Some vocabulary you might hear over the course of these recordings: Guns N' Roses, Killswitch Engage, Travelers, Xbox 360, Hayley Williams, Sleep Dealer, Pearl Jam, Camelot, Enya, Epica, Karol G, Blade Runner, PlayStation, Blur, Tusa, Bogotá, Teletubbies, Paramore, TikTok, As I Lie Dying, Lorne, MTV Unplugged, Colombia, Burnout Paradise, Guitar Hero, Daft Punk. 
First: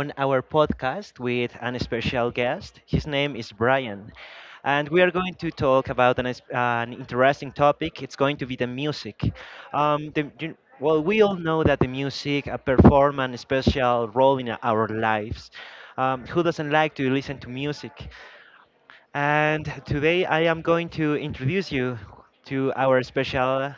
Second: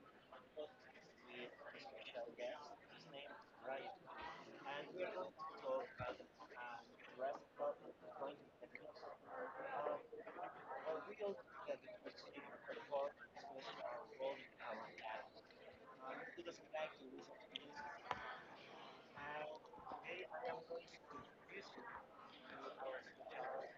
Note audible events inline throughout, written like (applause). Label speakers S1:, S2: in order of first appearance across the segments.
S1: on our podcast with an special guest. His name is Brian, and we are going to talk about an interesting topic. It's going to be the music. Well, we all know that the music perform a special role in our lives. Who doesn't like to listen to music? And today I am going to introduce you to our special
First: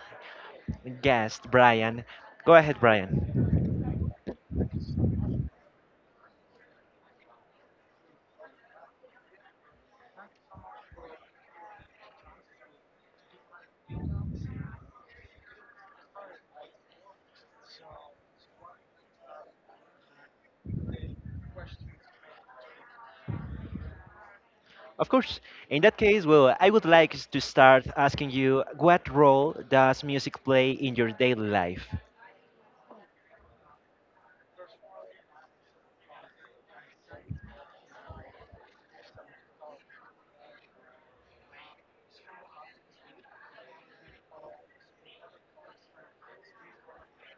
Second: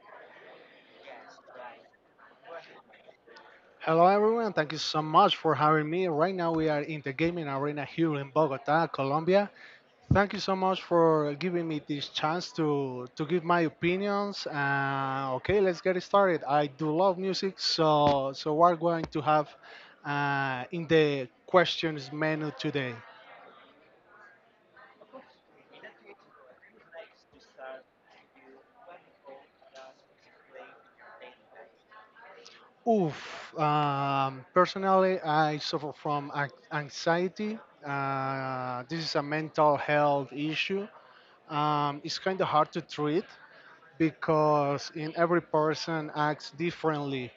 S1: guest, Brian. Go ahead, Brian.
S2: Hello, everyone. Thank you so much for having me. Right now, we are in the gaming arena here in Bogota, Colombia. Thank you so much for giving me this chance to give my opinions. Okay, let's get it started. I do love music, so we're going to have in the questions menu today.
S1: Of course. In that case, well, I would like to start asking you what role does music play in your daily life,
S2: Oof. Personally, I suffer from anxiety. This is a mental health issue. It's kind of hard to treat because in every person acts differently.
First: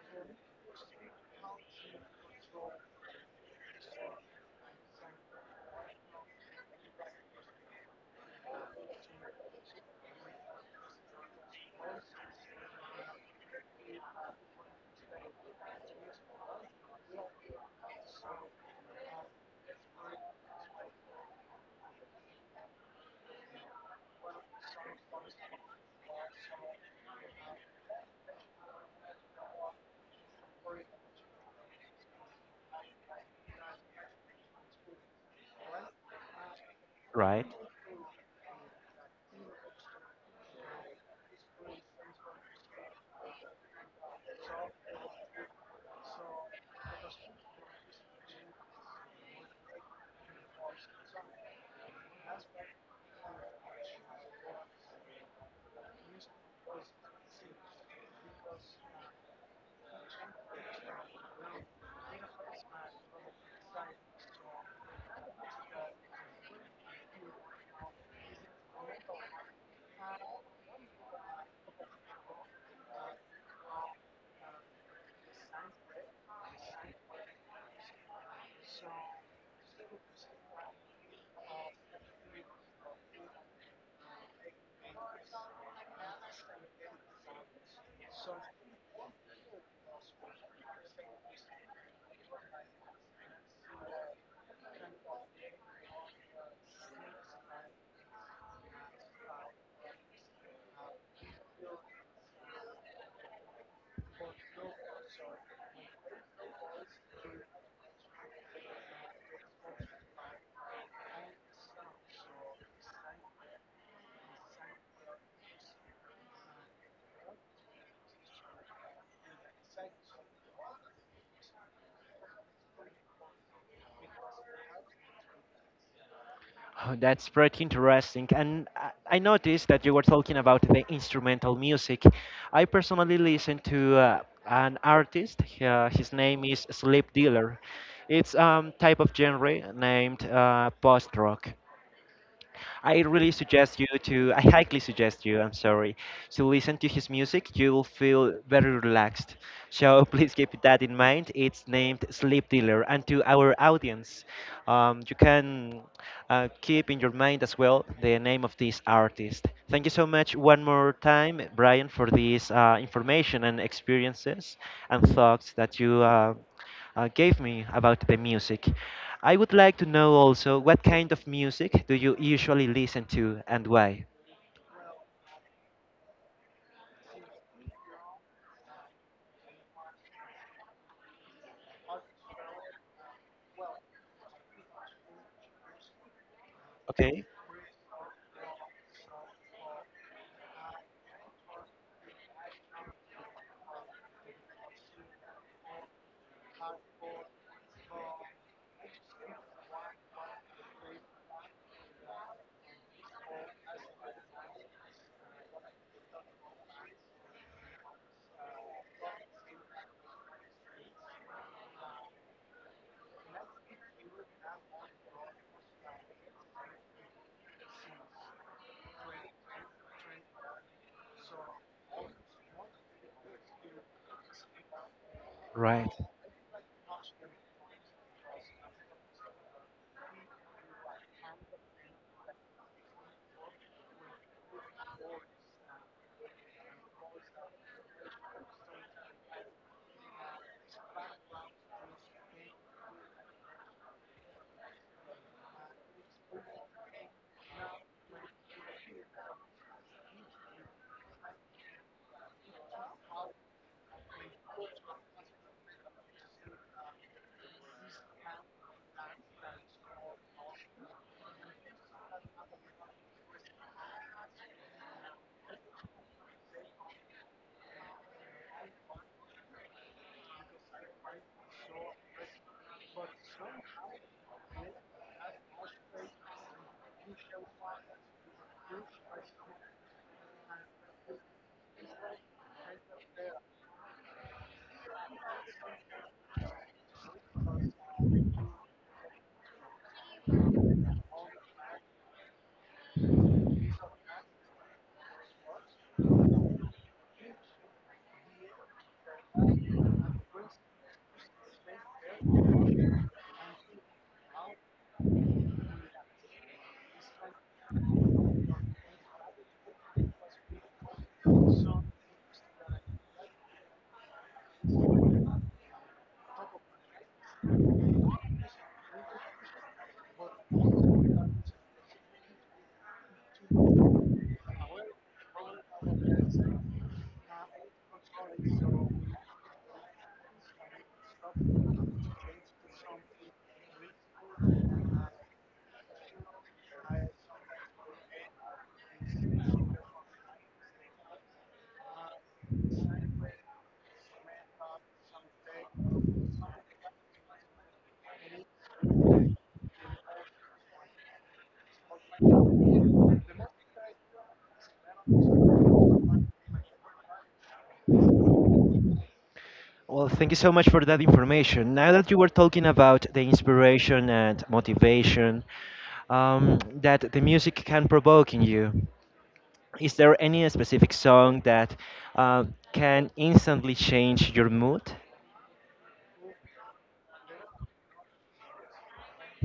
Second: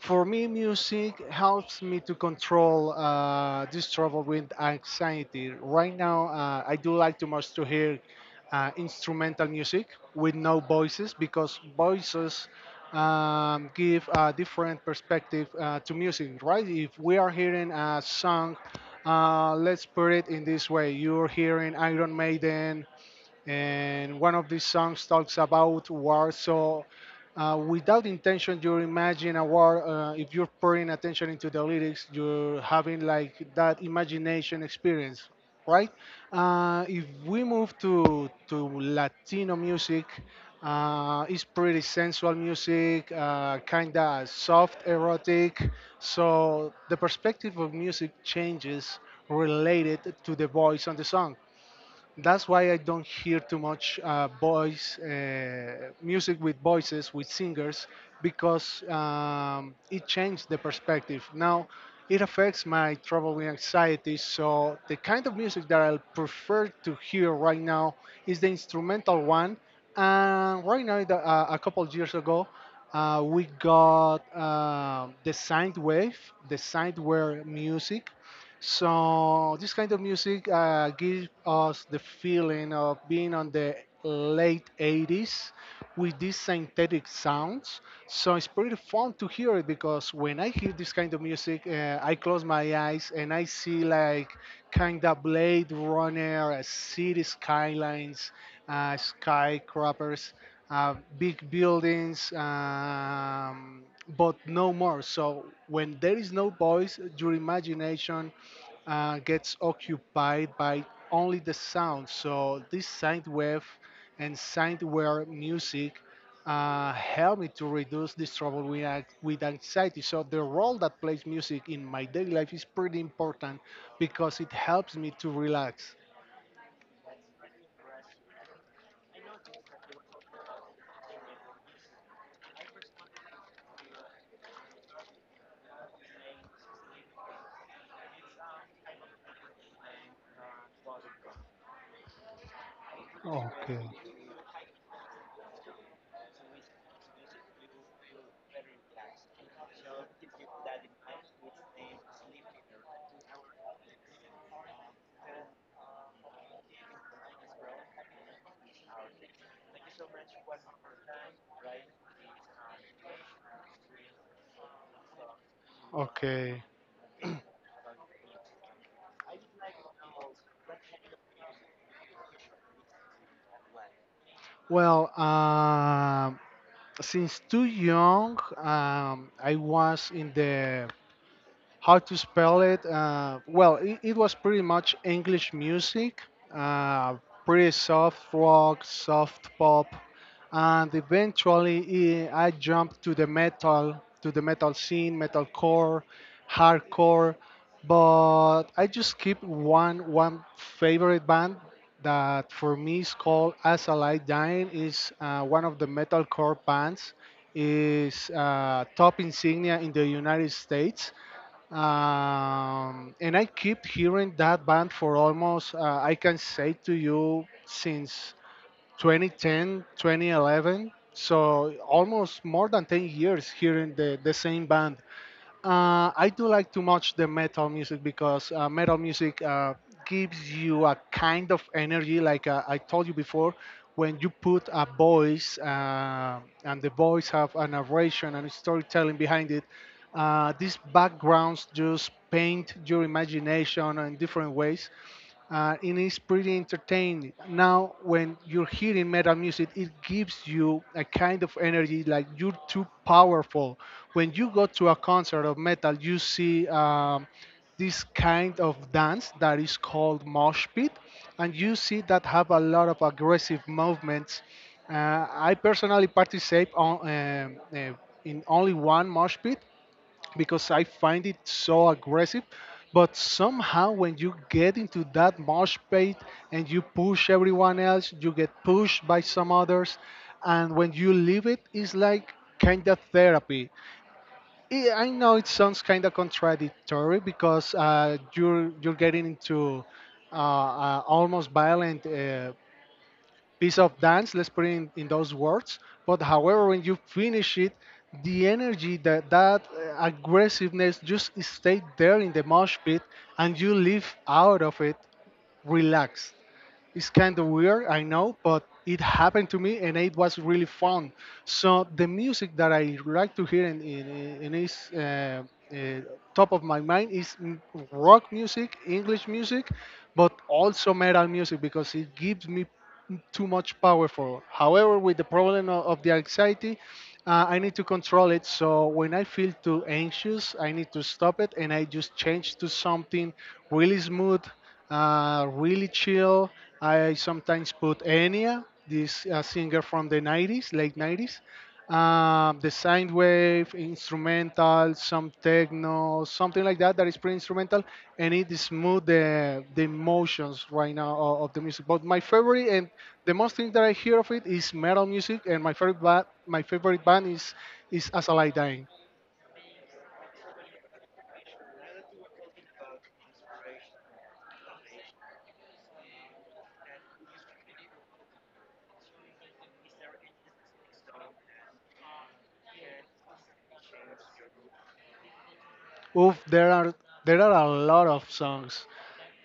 S2: For me, music helps me to control this trouble with anxiety. Right now, I do like too much to hear instrumental music with no voices because voices give a different perspective to music, right? If we are hearing a song, let's put it in this way: you're hearing Iron Maiden and one of these songs talks about war. So, without intention, you imagine a war. If you're paying attention into the lyrics, you're having like that imagination experience, right? If we
S1: right?
S2: move to Latino music, it's pretty sensual music, kinda soft, erotic. So the perspective of music changes related to the voice on the song. That's why I don't hear too much voice music with voices with singers because it changed the perspective. Now it affects my trouble and anxiety. So the kind of music that I prefer to hear right now is the instrumental one. And right now, a couple of years ago, we got the sine wave music. So this kind of music gives us the feeling of being on the late 80s with these synthetic sounds. So it's pretty fun to hear it because when I hear this kind of music, I close my eyes and I see like kind of Blade Runner, city skylines, skyscrapers, big buildings, but no more. So when there is no voice, your imagination gets occupied by only the sound. So this sine wave and sine wave music help me to reduce this trouble with anxiety. So the role that plays music in my daily life is pretty important because it helps me to relax.
S1: Oh, that's pretty interesting. And I noticed that you were talking about the instrumental music. I personally listen to an artist. His name is Sleep Dealer. It's type of genre named post rock.
S2: Okay,
S1: I highly suggest you, I'm sorry, to listen to his music. You will feel very relaxed. So (laughs) please keep that in mind. It's named Sleep Dealer. And to our audience, you can keep in your mind as well the name of this artist. Thank you so much one more time, Brian, for this information and experiences and thoughts that you. Uh,
S2: okay.
S1: uh, gave me about the music. I would like to know also what kind of music do you usually listen to and why?
S2: Well, since too young, I was in the how to spell it. Well, it was pretty much English music, uh,
S1: Okay.
S2: pretty soft rock, soft pop, and eventually I jumped to the metal scene, metalcore, hardcore. But I just keep one favorite band that for me is called As I Lie Dying. Is one of the metalcore bands. Is top insignia in the United States and I keep hearing that band for almost I can say to you since 2010, 2011. So almost more than 10 years hearing the same band.
S1: Right.
S2: I do like too much the metal music because metal music gives you a kind of energy, like I told you before, when you put a voice and the voice have a narration and storytelling behind it. These backgrounds just paint your imagination in different ways, and it's pretty entertaining. Now, when you're hearing metal music, it gives you a kind of energy like you're too powerful. When you go to a concert of metal, you see this kind of dance that is called mosh pit, and you see that have a lot of aggressive movements. I personally participate on, in only one mosh pit, because I find it so aggressive. But somehow, when you get into that mosh pit and you push everyone else, you get pushed by some others. And when you leave it, it's like kind of therapy. I know it sounds kind of contradictory because you're getting into almost violent piece of dance, let's put it in those words. But however, when you finish it, the energy, that aggressiveness, just stay there in the mosh pit, and you live out of it relaxed. It's kind of weird, I know, but it happened to me and it was really fun. So the music that I like to hear in is uh, top of my mind is rock music, English music, but also metal music because it gives me too much power for. However, with the problem of the anxiety, I need to control it. So when I feel too anxious, I need to stop it and I just change to something really smooth, really chill. I sometimes put Enya, this singer from the 90s, late 90s, the sine wave, instrumental, some techno, something like that, that is pretty instrumental, and it smooth the emotions right now of the music. But my favorite and the most thing that I hear of it is metal music, and my favorite, my favorite band is As I Lie Dying.
S1: Well, thank you so much for that information. Now that you were talking about the inspiration and motivation that the music can provoke in you, is there any specific song that uh, can instantly change your mood?
S2: Oof, there are a lot of songs.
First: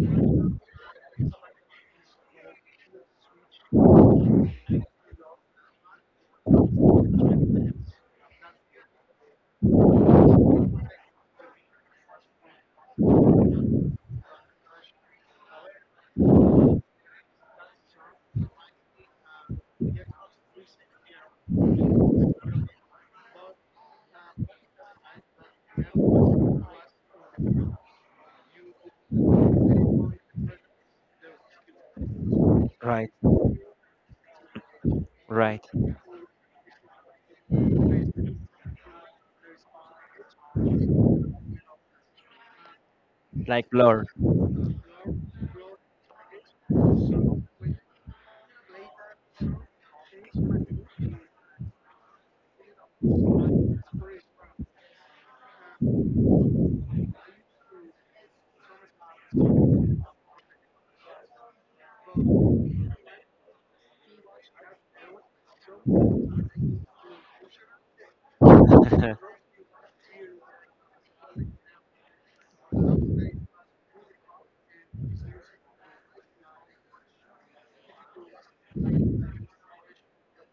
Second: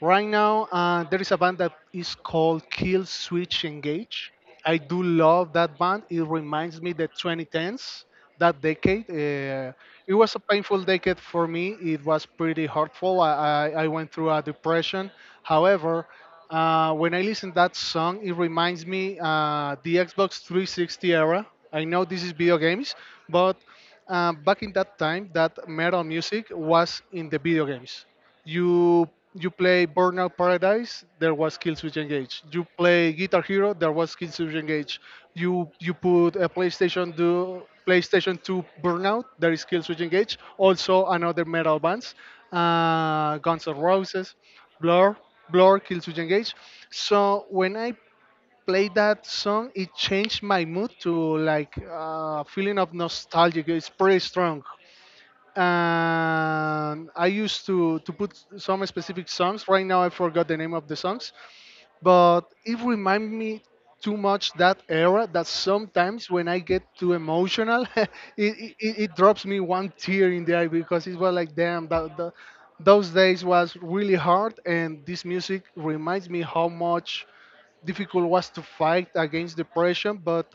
S2: Right now, there is a band that is called Kill Switch Engage. I do love that band. It reminds me the 2010s, that decade. It was a painful decade for me. It was pretty hurtful. I went through a depression. However, when I listen that song, it reminds me the Xbox 360 era. I know this is video games, but back in that time, that metal music was in the video games. You you play Burnout Paradise, there was Killswitch Engage. You
S1: Right,
S2: play Guitar Hero, there was Killswitch Engage.
S1: right.
S2: You put a PlayStation 2 Burnout, there is Killswitch Engage. Also another metal bands,
S1: Like
S2: Guns N'
S1: Blur.
S2: Roses, Blur, Killswitch Engage. So when I played that song, it changed my mood to like feeling of nostalgia. It's pretty strong. And I used to put some specific songs. Right now, I forgot the name of the songs, but it reminds me too much that era. That sometimes when I get too emotional, (laughs) it drops
S1: (laughs)
S2: me one tear in the eye because it was like, damn, that those days was really hard. And this music reminds me how much difficult was to fight against depression, but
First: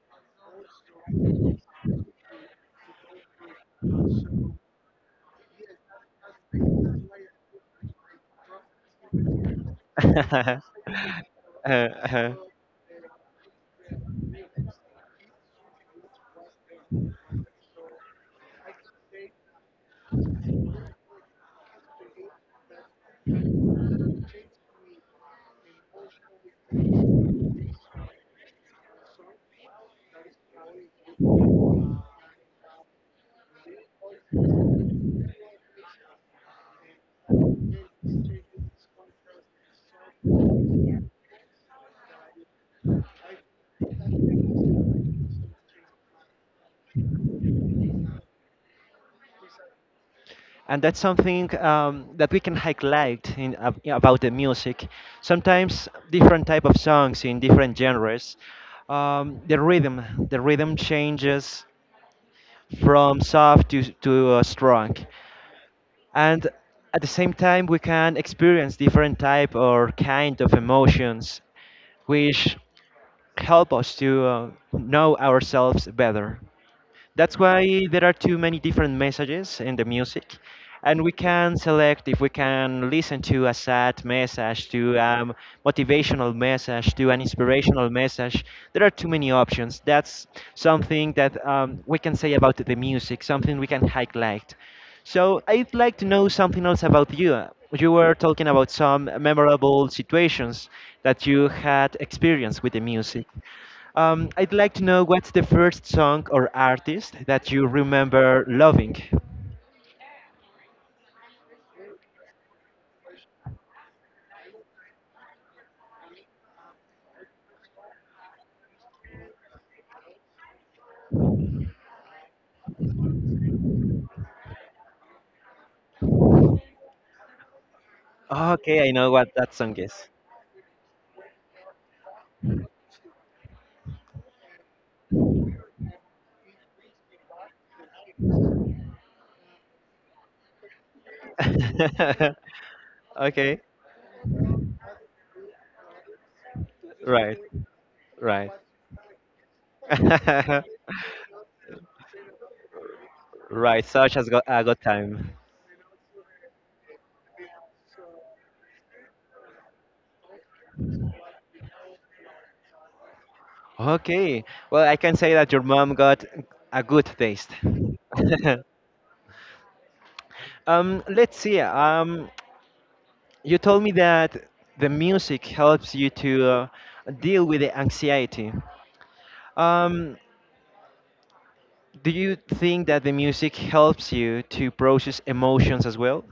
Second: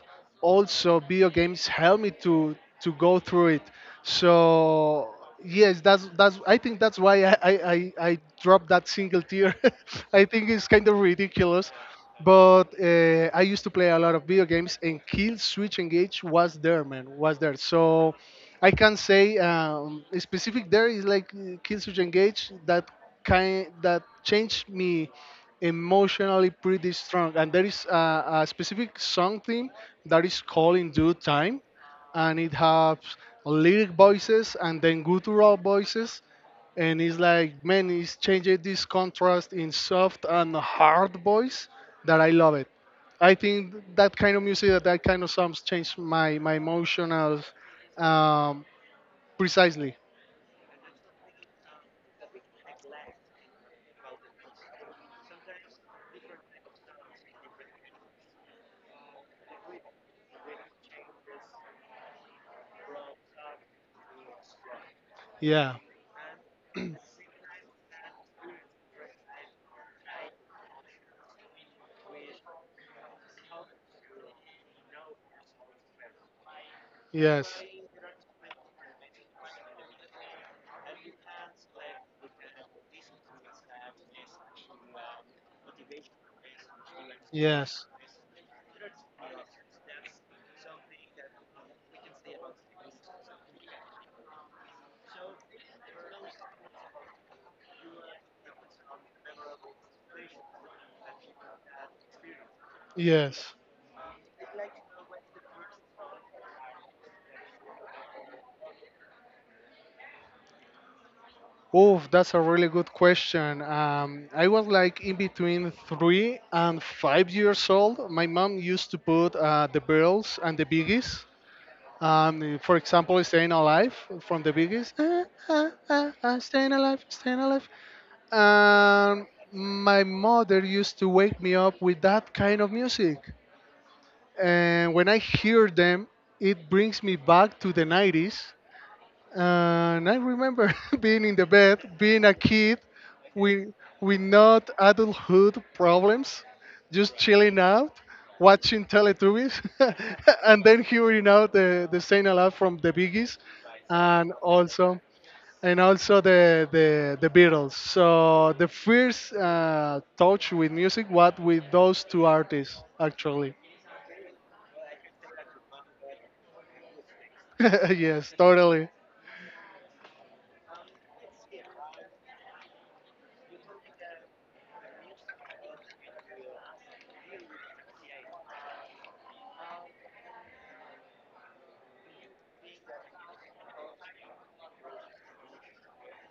S2: also video games helped me to go through it. So yes, that's I think that's why I dropped that single tier.
S1: (laughs)
S2: (laughs) I think
S1: uh,
S2: it's kind of ridiculous.
S1: uh,
S2: But I used to play a lot of video games, and Kill Switch Engage was there, man, was there. So I can say specific there is like Kill Switch Engage that kind that changed me emotionally pretty strong. And there is a specific something that is called in due time, and it has lyric voices and then guttural voices. And it's like, man, it's changing this contrast in soft and hard voice that I love it. I think that kind of music, that kind of songs change my emotional um, precisely.
S1: and that's something that we can highlight about the music. Sometimes different type of songs in different genres, um, the rhythm changes from soft to strong,
S2: Yeah.
S1: and at the same time we can experience different type or kind of emotions, which help us to know ourselves better. That's
S2: Yes.
S1: why there are too many different messages in the music, and we can select if we can listen to a sad message, to a motivational message, to an
S2: Yes.
S1: inspirational message. There are too many options. That's something that we can say about the music, something we can highlight. So I'd like to know something else about you. You were talking about some memorable situations that you had experienced with the music.
S2: Yes.
S1: I'd like to know what's the first song or artist that you remember loving?
S2: Oh, that's a really good question. I was like in between 3 and 5 years old. My mom used to put the Beatles and the Biggies. For example, "Staying Alive" from the Biggies. Ah, ah, ah, ah, staying alive, staying alive.
S1: Okay, I know
S2: And
S1: what that song
S2: my
S1: is.
S2: mother used to wake me up with that kind of music. And when I hear them, it brings me back to the 90s. And I remember (laughs) being in the bed, being a
S1: (laughs)
S2: kid
S1: Okay,
S2: with, with not adulthood problems, just
S1: right,
S2: chilling out,
S1: right.
S2: watching Teletubbies, (laughs) and then
S1: (laughs)
S2: hearing out the Saint Alarm from the Biggies.
S1: Right, such as
S2: And
S1: got, a good
S2: also,
S1: time.
S2: and also the Beatles. So the first touch with music was with those two artists, actually.
S1: Okay, well, I can say that your mom got a good taste.
S2: (laughs) Yes, totally.
S1: (laughs) Let's see. You told me that the music helps you to deal with the anxiety. Um, Do you think that the music helps you to process emotions as well?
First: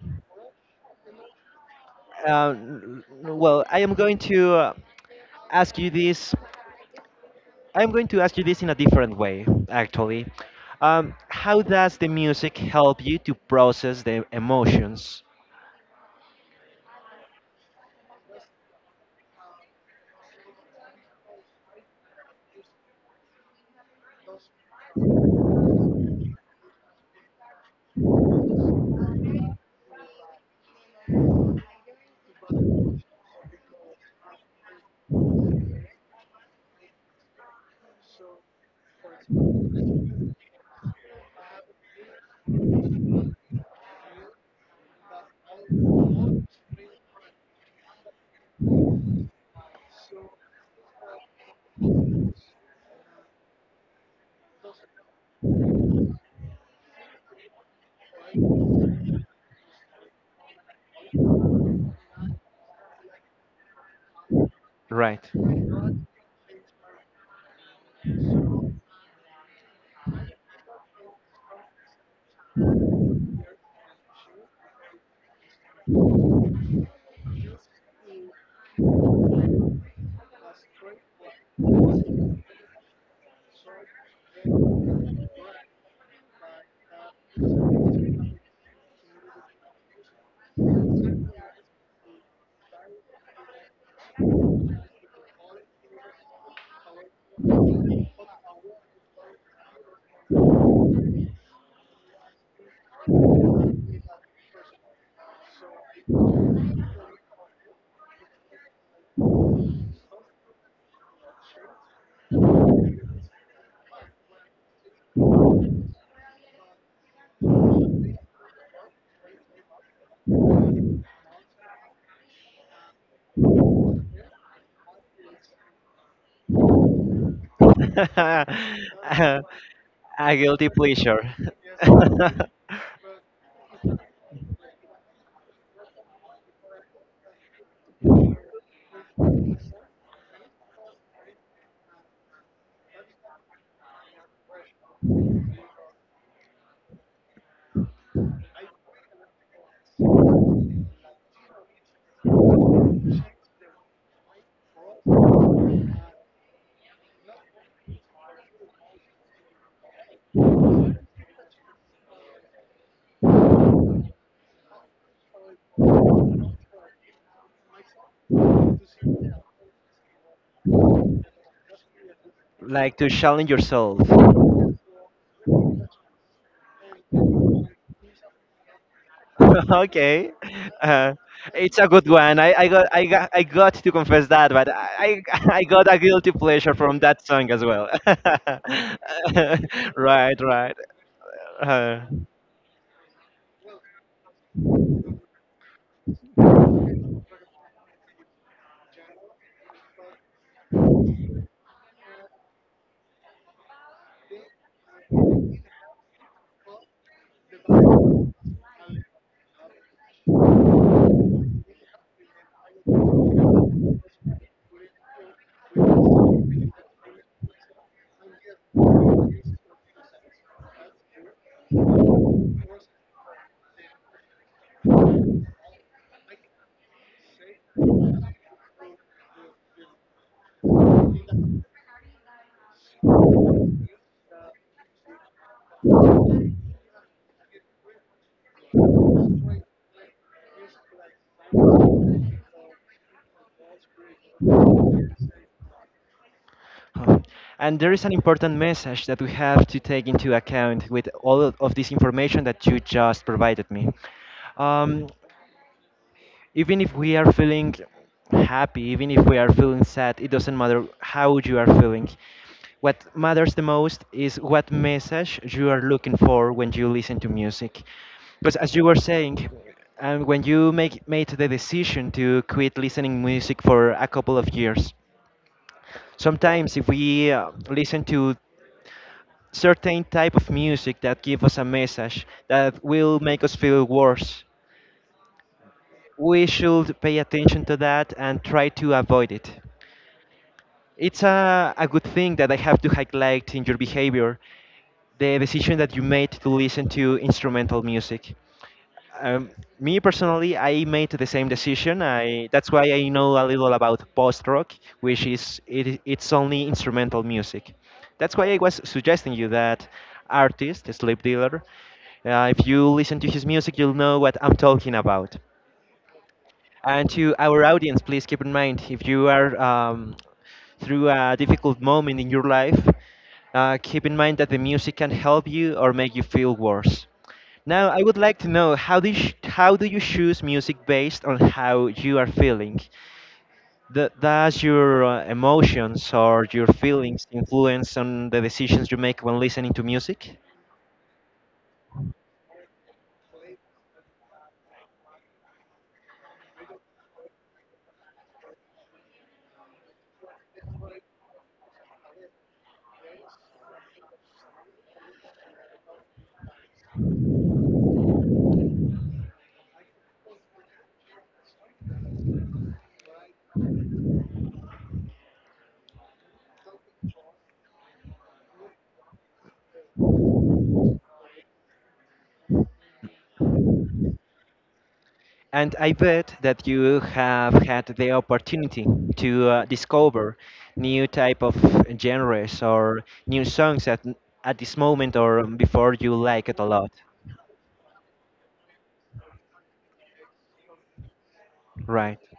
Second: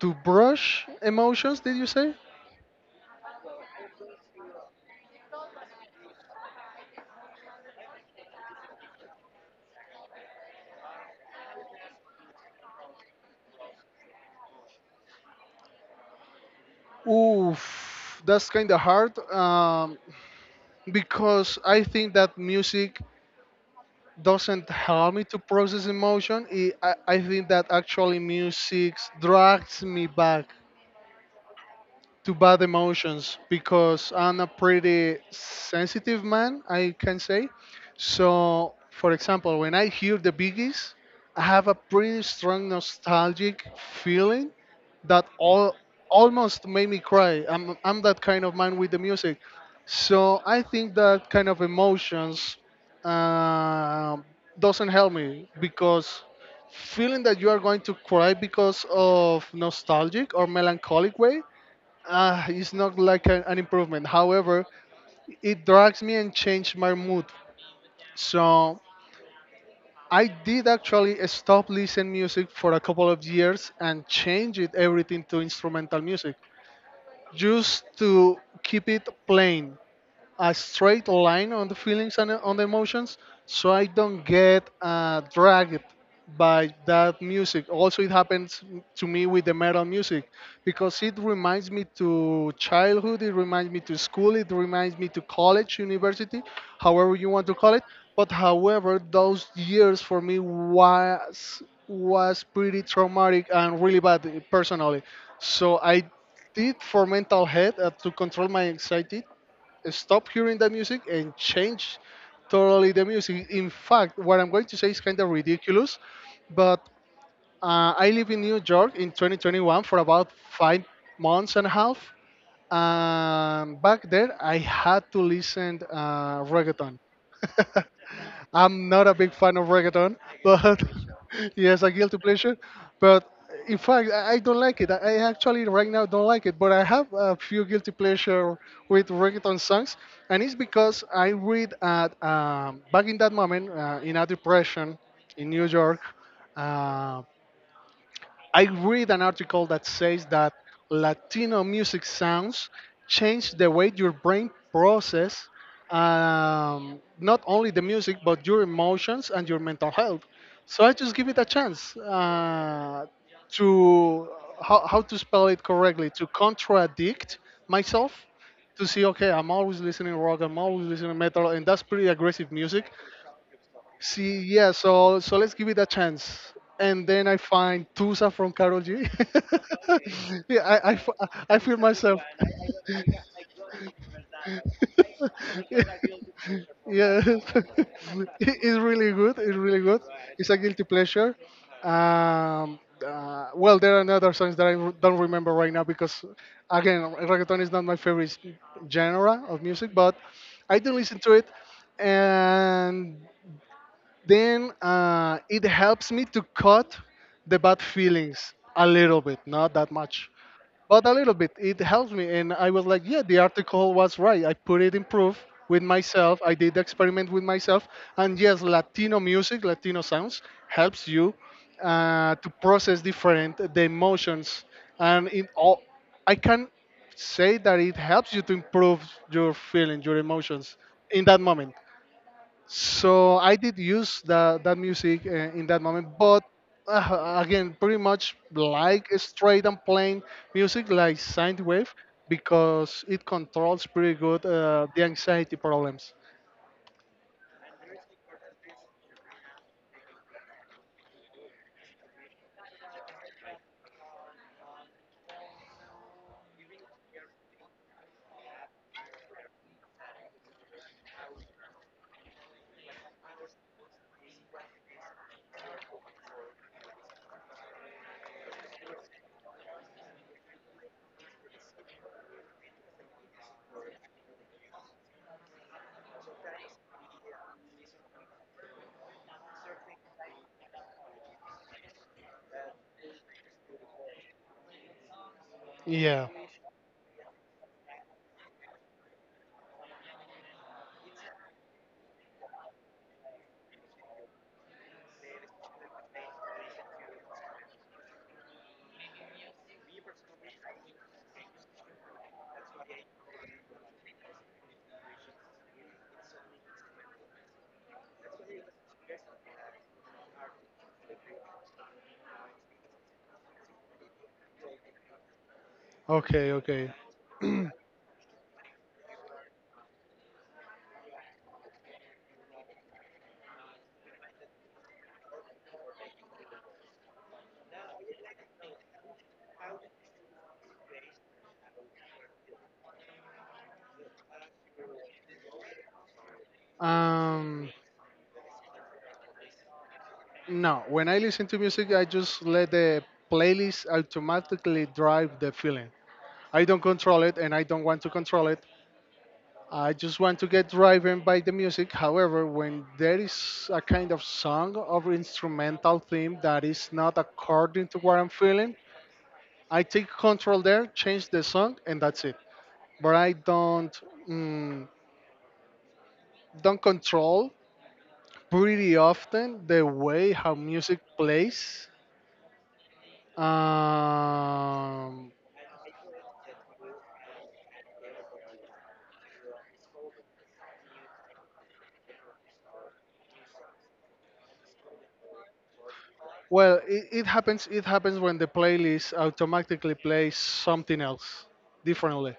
S2: To brush emotions, did you say?
S1: Uh, n- well, I am going to ask you this. I'm going to ask you this in a different way, actually. How does the music help you to process the emotions?
S2: Oof, that's kind of hard because I think that music doesn't help me to process emotion. It, I think that actually music drags me back to bad emotions because I'm a pretty sensitive man, I can say. So, for example, when I hear the Biggies, I have a pretty strong nostalgic feeling that all almost made me cry. I'm that kind of man with the music. So I think that kind of emotions uh, doesn't help me because feeling that you are going to cry because of nostalgic or melancholic way it's not like an improvement. However,
S1: Right.
S2: it drags me and changed my mood. So I did actually stop listening music for a couple of years and changed it everything to instrumental music just to keep it plain a straight line on the feelings and on the emotions so I don't get dragged by that music. Also, it happens to me with the metal music because it reminds me to childhood, it reminds me to school, it reminds me to college, university, however you want to call it. But however, those years for me was pretty traumatic and really bad personally. So I did for mental health to control my anxiety stop hearing that music and change totally the music. In fact, what I'm going to say is kind of ridiculous, but I live in New York in 2021 for about 5 months and a half. Back there, I had to listen reggaeton. (laughs)
S1: (laughs)
S2: I'm not a big
S1: Uh,
S2: fan of reggaeton,
S1: a guilty
S2: but
S1: pleasure.
S2: (laughs) yes, a guilty
S1: (laughs)
S2: pleasure. But in fact, I don't like it. I actually right now don't like it. But I have a few guilty pleasure with reggaeton songs, and it's because I read at back in that moment in a depression in New York. Uh, I read an article that says that Latino music sounds change the way your brain process, not only the music but your emotions and your mental health. So I just give it a chance to how to spell it correctly, to contradict myself, to see okay, I'm always listening rock, I'm always listening metal, and that's pretty aggressive music.
S1: Like to challenge yourself.
S2: See, yeah, so let's give it a chance. And then I find Tusa from Carol G.
S1: (laughs) Okay.
S2: (laughs) yeah,
S1: Uh,
S2: I feel
S1: it's a good
S2: myself.
S1: one.
S2: (laughs)
S1: I got to confess that, but I (laughs) I
S2: yeah,
S1: got a guilty pleasure from
S2: yeah.
S1: that song as
S2: (laughs)
S1: well.
S2: It- it's really good. It's really
S1: (laughs)
S2: good.
S1: Right,
S2: It's a
S1: right.
S2: guilty pleasure.
S1: Uh,
S2: Um, well, there are other songs that I don't remember right now because, again, reggaeton is not my favorite genre of music, but I do listen to it. And then it helps me to cut the bad feelings a little bit, not that much, but a little bit. It helps me. And I was like, yeah, the article was right. I put it in proof with myself. I did the experiment with myself. And yes, Latino music, Latino sounds helps you to process different the emotions. And it all, I can say that it helps you to improve your feeling, your emotions in that moment. So I did use that music in that moment, but again, pretty much like straight and plain music, like sine wave, because it controls pretty good the anxiety problems.
S1: and there is an important message that we have to take into account with all of this information that you just provided me. Um, Even if we are feeling happy, even if we are feeling sad, it doesn't matter how you are feeling. What matters the most is what message you are looking for when you listen to music. Because as you were saying, and when you make made the decision to quit listening music for a couple of years, sometimes if we listen to certain type of music that give us a message that will make us feel worse,
S2: Yeah.
S1: we should pay attention to that and try to avoid it. It's a good thing that I have to highlight in your behavior the decision that you made to listen to instrumental music. Um, Me personally, I made the same decision. I That's why I know a little about post rock, which is it's only instrumental music. That's why I was suggesting you that artist, Sleep Dealer. If you listen to his music, you'll know what I'm talking about.
S2: Okay. Okay.
S1: And to our
S2: (clears throat)
S1: audience, please keep in mind if you are through a difficult moment in your life, keep in mind that the music can help you or make you feel worse. Now, I would like to know how do how do you choose music based on how you are feeling? Does your emotions or your feelings
S2: um.
S1: influence on the decisions you make when listening to music?
S2: No. When I listen to music, I just let the playlist automatically drive the feeling. I don't control it, and I don't want to control it. I just want to get driven by the music. However, when there is a kind of song or instrumental theme that is not according to what I'm feeling, I take control there, change the song, and that's it. But I don't mm, don't control pretty often the way how music plays. Um,
S1: And I bet that you have had the opportunity to discover new type of genres or new songs at this moment or before you like it a
S2: Well,
S1: lot.
S2: it happens. It happens when the playlist automatically plays something else
S1: Right,
S2: differently.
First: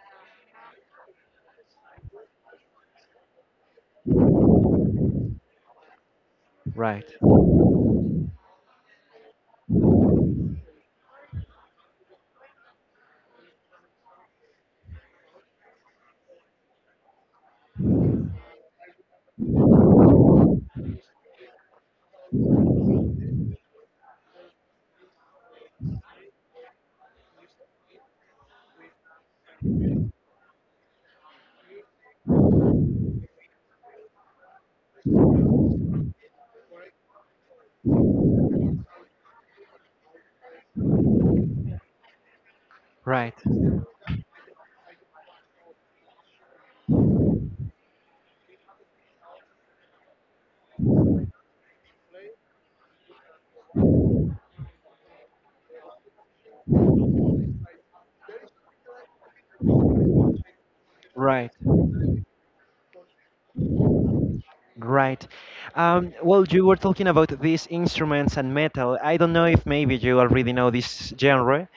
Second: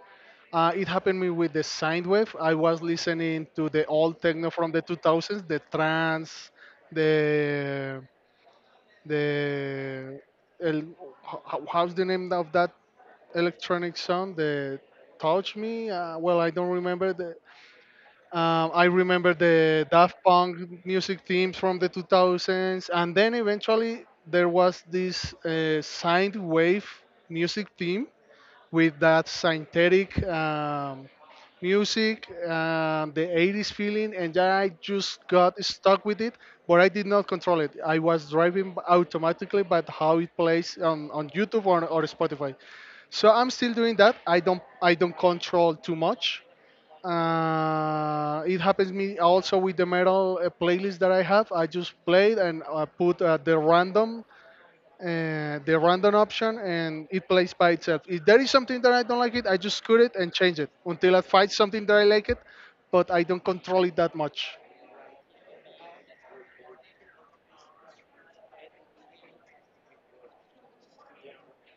S2: It happened me with the sine wave. I was listening to the old techno from the 2000s, the trance,
S1: right,
S2: the the el, how's the name of that electronic song? The touch me. Well, I don't remember the I remember the Daft Punk music themes from the 2000s, and then eventually there was this sine wave music theme with that synthetic music, the 80s feeling, and yeah, I just got stuck with it, but I did not control it. I was driving automatically, but how it plays on YouTube or Spotify. So
S1: right,
S2: I'm still doing that. I don't control too much. It happens me also with the metal playlist that I have. I just played and I put the random option and it plays by itself. If there is something that I don't like it, I just cut it and change it until I
S1: right,
S2: find something that I like it, but I don't control it that much.
S1: right. Well, you were talking about these instruments and metal. I don't know if maybe you already know this genre,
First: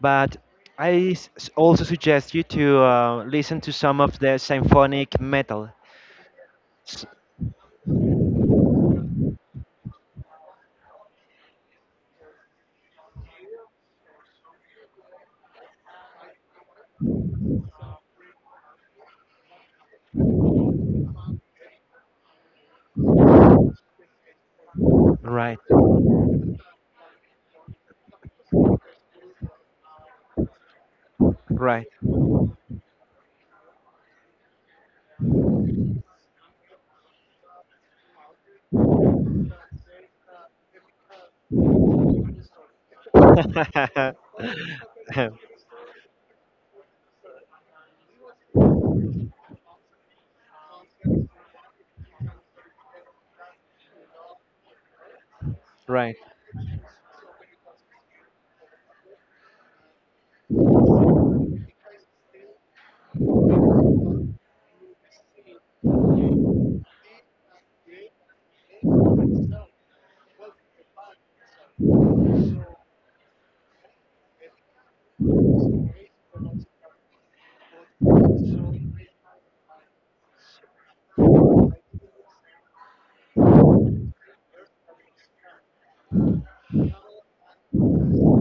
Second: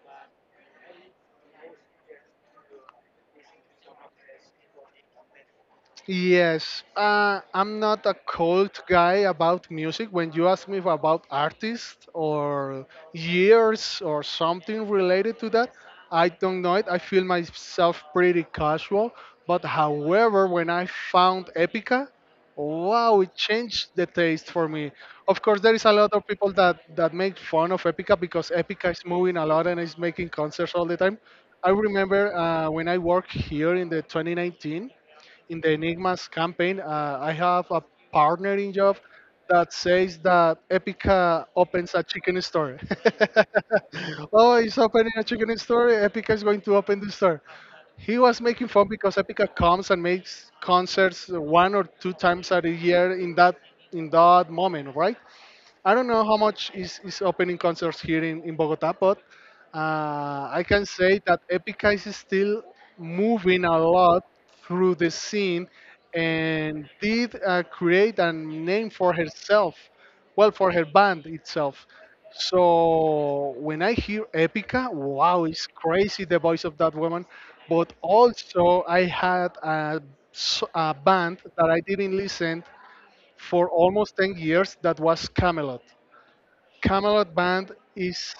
S1: but I also suggest you to listen to some of the symphonic metal.
S2: Yes,
S1: S-
S2: I'm not a cold guy about music. When you ask me about artists or years or something related to that, I don't know it. I feel myself pretty casual. But however, when I found Epica, wow, it changed the taste for me. Of
S1: Right,
S2: course, there is a lot of people that make fun of Epica because Epica is moving a lot and is making concerts all the time. I
S1: right.
S2: remember when I worked here in the 2019 in the Enigmas campaign, I have a partnering job that says that Epica opens a chicken store. (laughs) oh, he's
S1: (laughs)
S2: opening a chicken store. Epica is going to open the store. He was making fun because Epica comes and makes concerts one or two times a year in that moment, right? I don't
S1: Right.
S2: know how much is opening concerts here in Bogota, but I can say that Epica is still moving a lot through the scene and did create a name for herself, well, for her band itself. So when I hear Epica, wow, it's crazy the voice of that woman. But also, I had a band that I didn't listen for almost 10 years that was Camelot. Camelot Band is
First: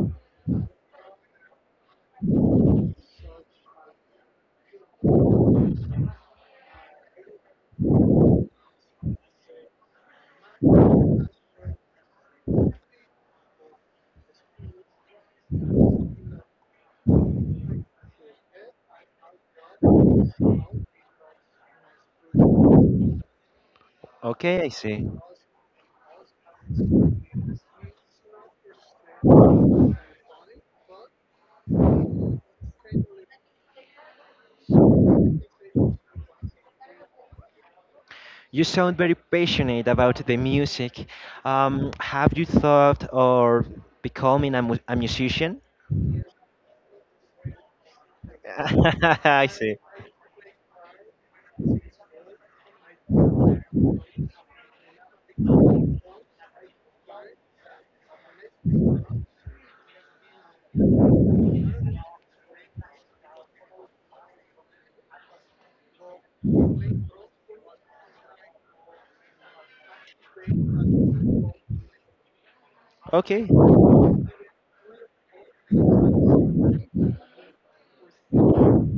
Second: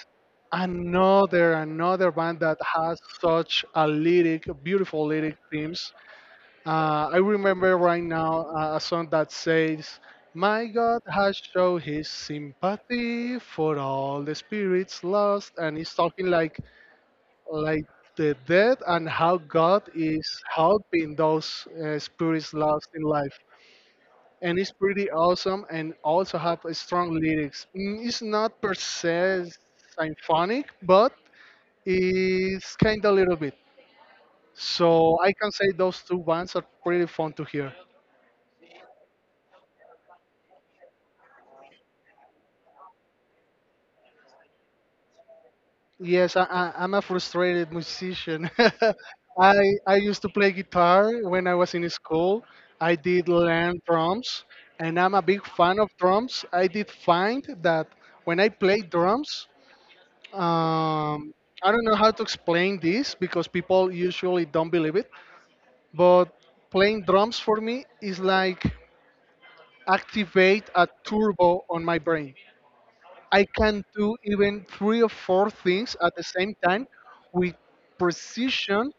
S2: another band that has such a lyric, beautiful lyric themes. I remember right now a song that says, "My God has shown His sympathy for all the spirits lost," and he's talking like the dead and how God is helping those spirits lost in life, and
S1: Okay, I
S2: it's
S1: see.
S2: pretty awesome and also have a strong lyrics. It's not per se symphonic, but it's kind of little bit. So I can say those two bands are pretty fun to hear.
S1: You sound very passionate about the music. Have you thought of becoming a musician?
S2: Yes, I'm a frustrated musician. (laughs)
S1: (laughs) I
S2: I
S1: see.
S2: I used to play guitar when I was in school. I did learn drums, and I'm a big fan of drums. I did find that when I play drums, um, I don't know how to explain this because people usually don't believe it, but playing drums for me is like activate a turbo on my brain. I
S1: Okay,
S2: can do even three or four things at the same time with precision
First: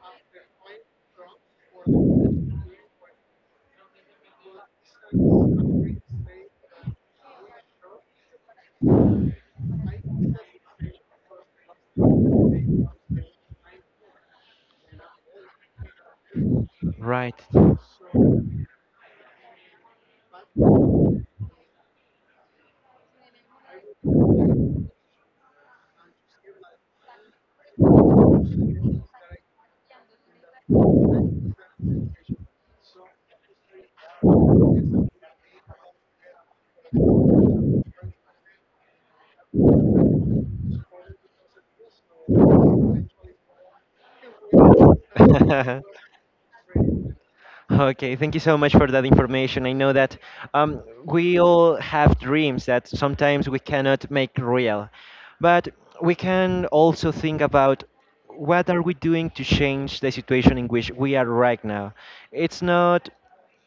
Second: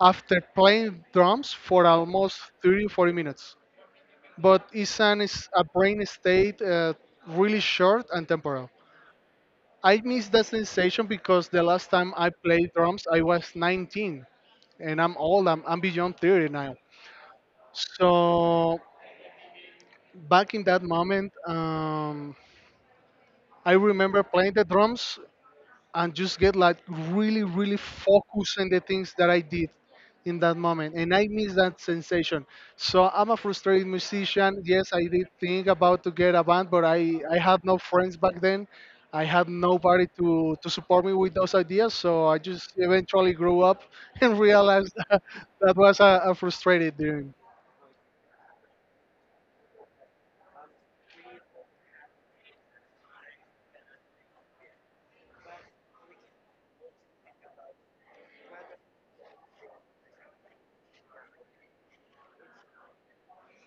S2: after playing drums for almost 30 40 minutes. But it's a brain state really short and temporal. I miss that sensation because the last time I played drums, I was 19 and I'm old, I'm beyond 30 now.
S1: right.
S2: So, back in that moment, I remember playing the drums and just get like really focused on the things that I did in that moment, and I miss that sensation. So I'm a frustrated musician, yes, I did think about to get a band but i had no friends back then. I had nobody to support me with those ideas, so I just eventually
S1: (laughs)
S2: grew up (laughs) and realized that, that was a frustrated dream.
S1: Okay, thank you so much for that information. I know that we all have dreams that sometimes we cannot make real, but we can also think about what are we doing to change the situation in which we are right now. It's not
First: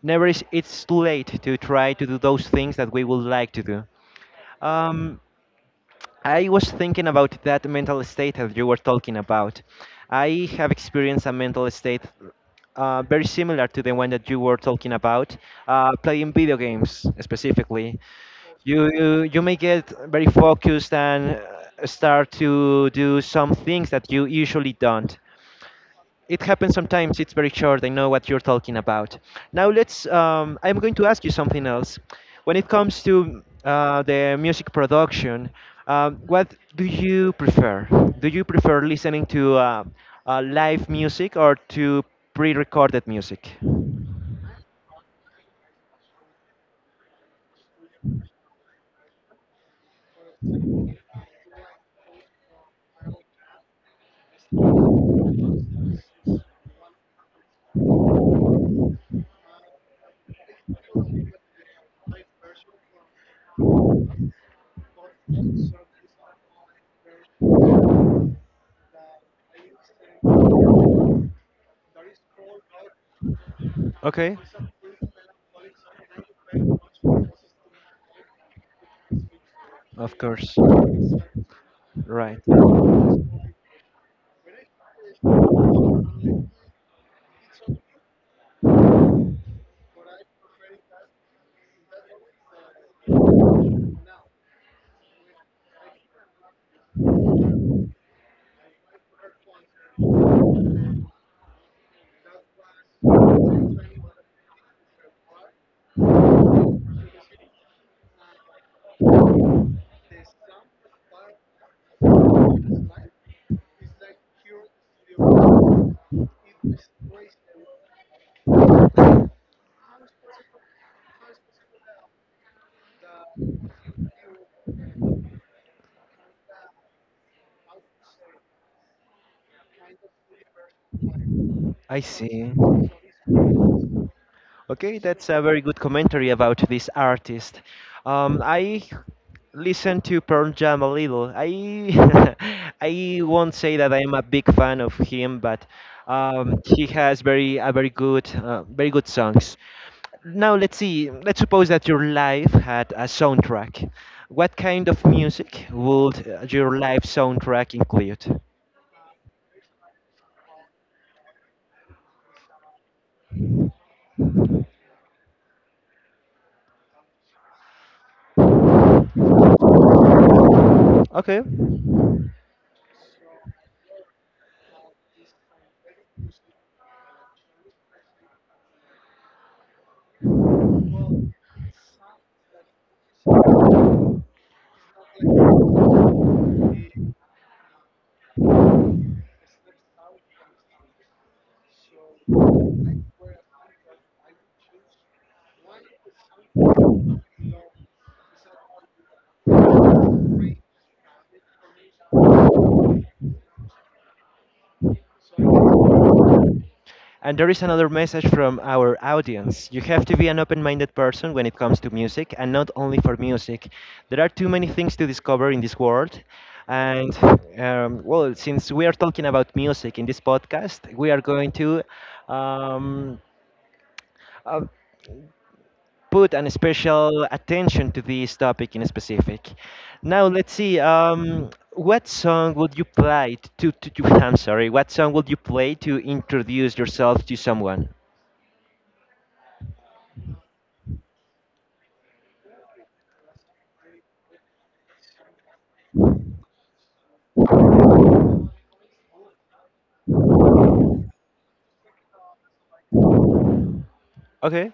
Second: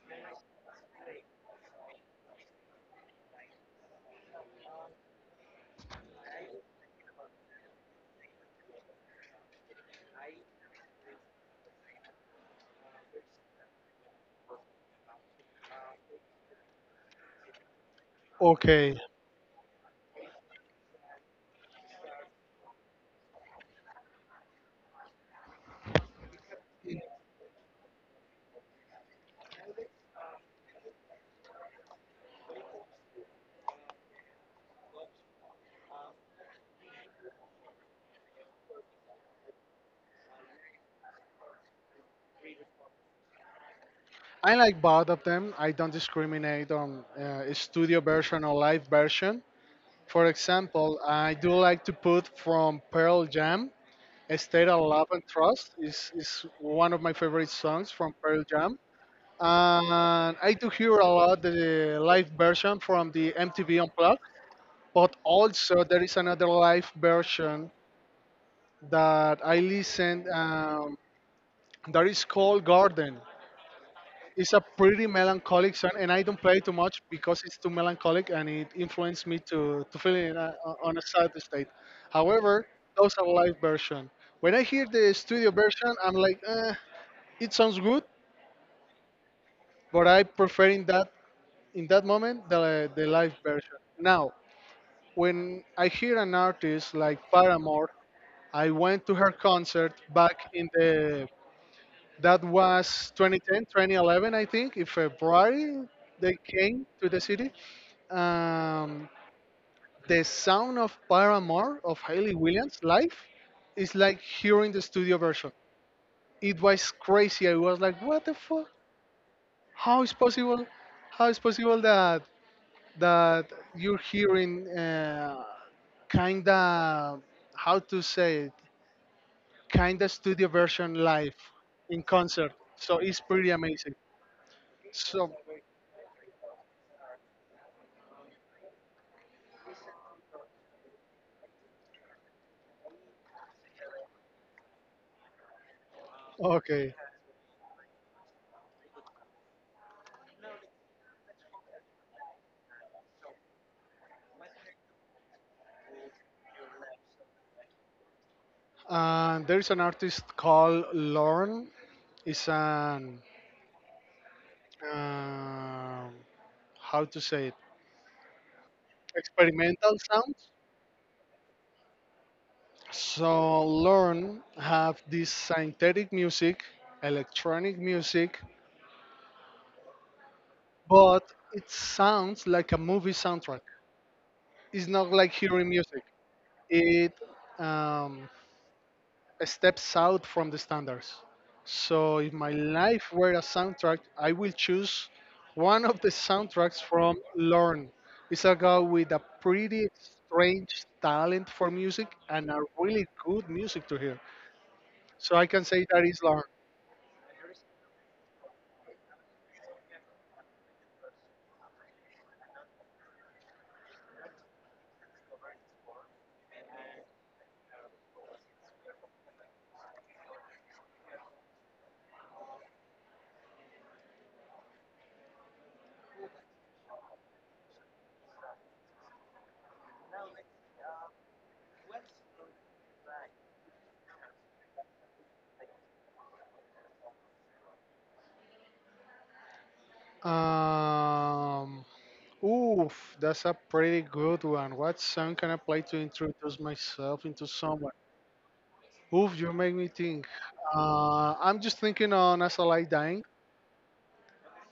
S1: never is it's too late to try to do those things that we would like to do. Um, I was thinking about that mental state that you were talking about. I have experienced a mental state very similar to the one that you were talking about, playing video games specifically.
S2: Okay,
S1: You may get very focused and start to do some things that you usually don't. It happens sometimes. It's very short. I know what you're talking about. Now let's. I'm going to ask you something else. When it comes to the music production, what do you prefer? Do you prefer listening to live music or to pre-recorded music?
S2: I like both of them, I don't discriminate on studio version or live version. For example, I do like to put from Pearl Jam, "State of Love and Trust" is one of my favorite songs from Pearl Jam. And I do hear a lot the live version from the MTV Unplugged, but also there is another live version that I listen that is called Garden.
S1: Okay.
S2: It's a pretty melancholic song, and I don't play it too much because it's too melancholic and it influenced me to feel
S1: Of
S2: in a,
S1: course.
S2: on a sad state.
S1: Right.
S2: However, those are live version. When I hear the studio version, I'm like, eh, it sounds good, but I prefer in that moment the live version. Now, when I hear an artist like Paramore, I went to her concert back in the that was 2010, 2011, I think, in February they came to the city, um, the sound of Paramore of Haley Williams live is like hearing the studio version. It was crazy. I was like, what the fuck? How is possible? How is possible that that you're hearing kinda how to say it, kinda studio version live
S1: I
S2: in concert?
S1: see.
S2: So it's pretty amazing.
S1: Okay, that's
S2: So
S1: a very good commentary about this artist. I listen to Pearl Jam a little. I (laughs) I won't say that I'm a big fan of him, but he
S2: okay,
S1: has very a very good very good songs. Now let's see. Let's suppose that your life had a soundtrack. What kind of music would your life soundtrack include?
S2: there is an artist called Lorne. Is an um, how to say it, experimental sounds.
S1: Okay.
S2: So learn have this synthetic music, electronic music, but it sounds like a movie soundtrack. It's not like hearing music. It um, steps out from the standards. So if my life were a soundtrack, I will choose one of the soundtracks from Lorne. It's a guy with a pretty strange talent for music and a really good music to hear. So I can say that is Lorne.
S1: And there is another message from our audience. You have to be an open minded person when it comes to music, and not only for music. There are too many things to discover in this world. And, well, since we are talking about music in this podcast, we are going to um, uh, put an special attention to this topic in specific. Now let's see. What song would you play to, to? (laughs) I'm sorry. What song would you play to introduce yourself to someone?
S2: Um, oof, that's a pretty good one. What song can I play to introduce myself into someone? Oof, you make me think. I'm just thinking on As I Lie Dying.
S1: Okay.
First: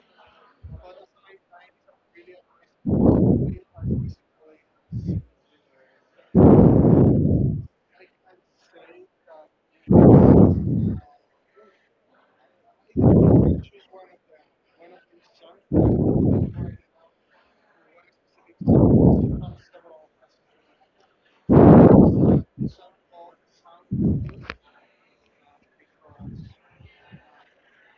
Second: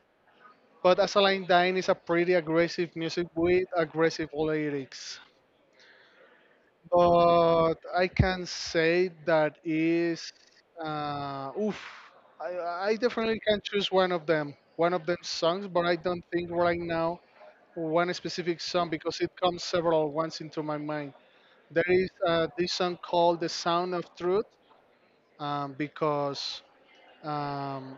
S2: But Asaline Dine is a pretty aggressive music with aggressive lyrics. But I can say that is, oof, I definitely can choose one of them songs, but I don't think right now one specific song because it comes several ones into my mind. There is this song called "The Sound of Truth" because um,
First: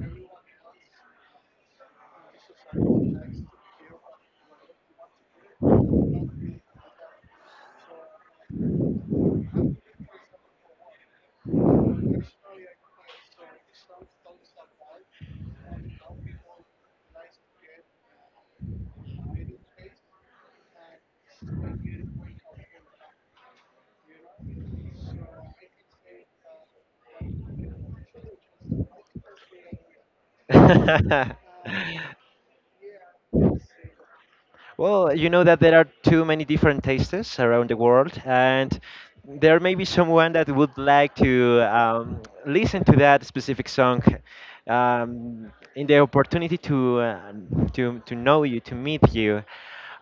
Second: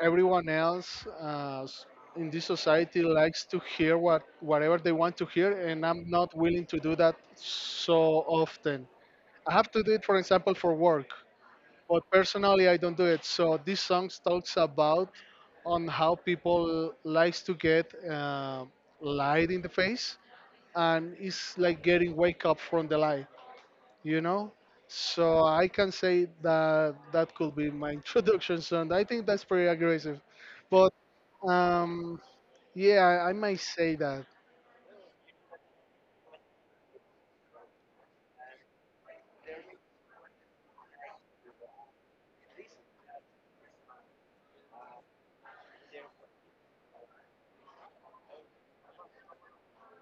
S2: everyone else in this society likes to hear whatever they want to hear, and I'm not willing to do that so often. I have to do it for example for work, but personally I don't do it. So this song talks about on how people likes to get lied in the face, and it's like getting wake up from the lie, you know. So I can say that that could be my (laughs) introduction song. I think that's pretty aggressive, but
S1: (laughs)
S2: um yeah, I might say that.
S1: Well, you know that there are too many different tastes around the world, and there may be someone that would like to listen to that specific song um, in the opportunity to know you, to meet you.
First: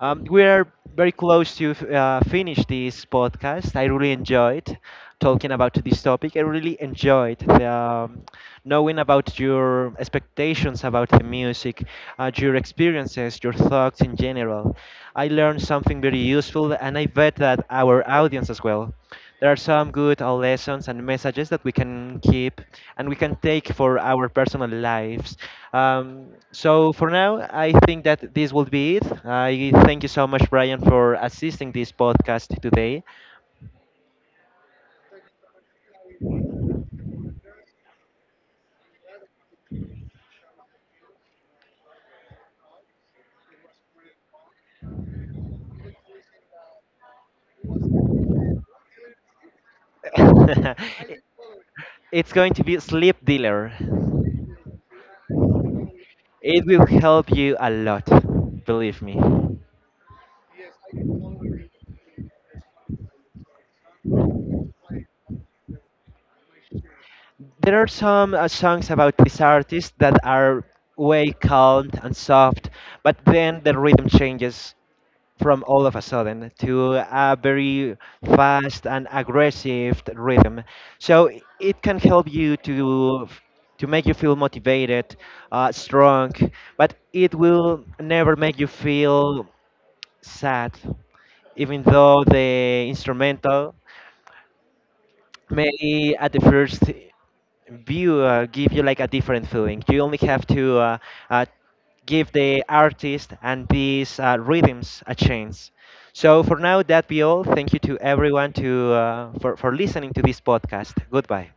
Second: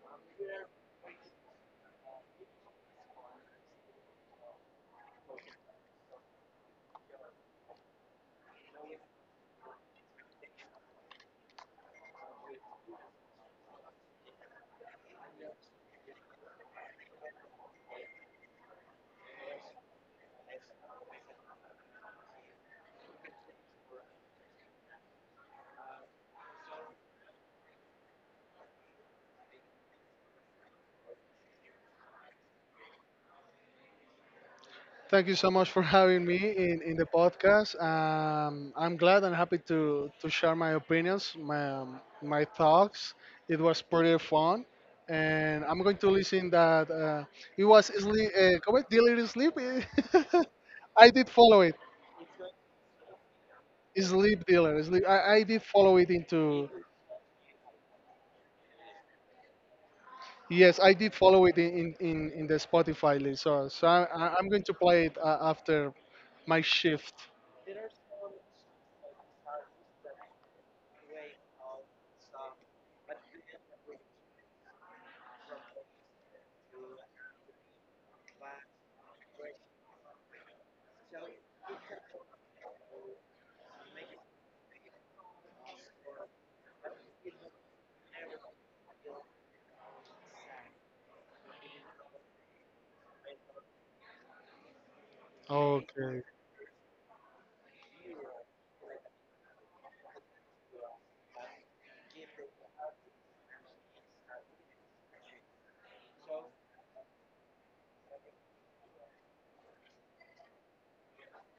S1: We are very close to finish this podcast. I really enjoyed talking about this topic. I really enjoyed knowing about your expectations about the music, your experiences, your thoughts in general. I learned something very useful, and I bet that our audience as well. There are some good lessons and messages that we can keep and we can take for our personal lives. Um, so for now, I think that this will be it. I thank you so much, Brian, for assisting this podcast today.
S2: Thank you so much for (laughs) having me in the podcast. I'm glad and happy to share my opinions, my my thoughts. It was pretty fun, and I'm going to listen that it was sleep correct delivery sleep. (laughs) I did
S1: (laughs)
S2: follow it.
S1: It's going to be Sleep Dealer.
S2: Sleep Dealer. Sleep. I did follow it into.
S1: It will help you a lot, believe me.
S2: Yes, I did follow it in the Spotify list. So so I'm going to play it after my shift.
S1: There are some songs about this artist that are way calm and soft, but then the rhythm changes from all of a sudden to a very fast and aggressive rhythm. So it can help you to make you feel motivated, strong, but it will never make you feel sad, even though the instrumental may
S2: Okay.
S1: at the first view give you like a different feeling. You only have to uh, give the artist and these rhythms a chance. So for now, that be all. Thank you to everyone to for listening to this podcast. Goodbye.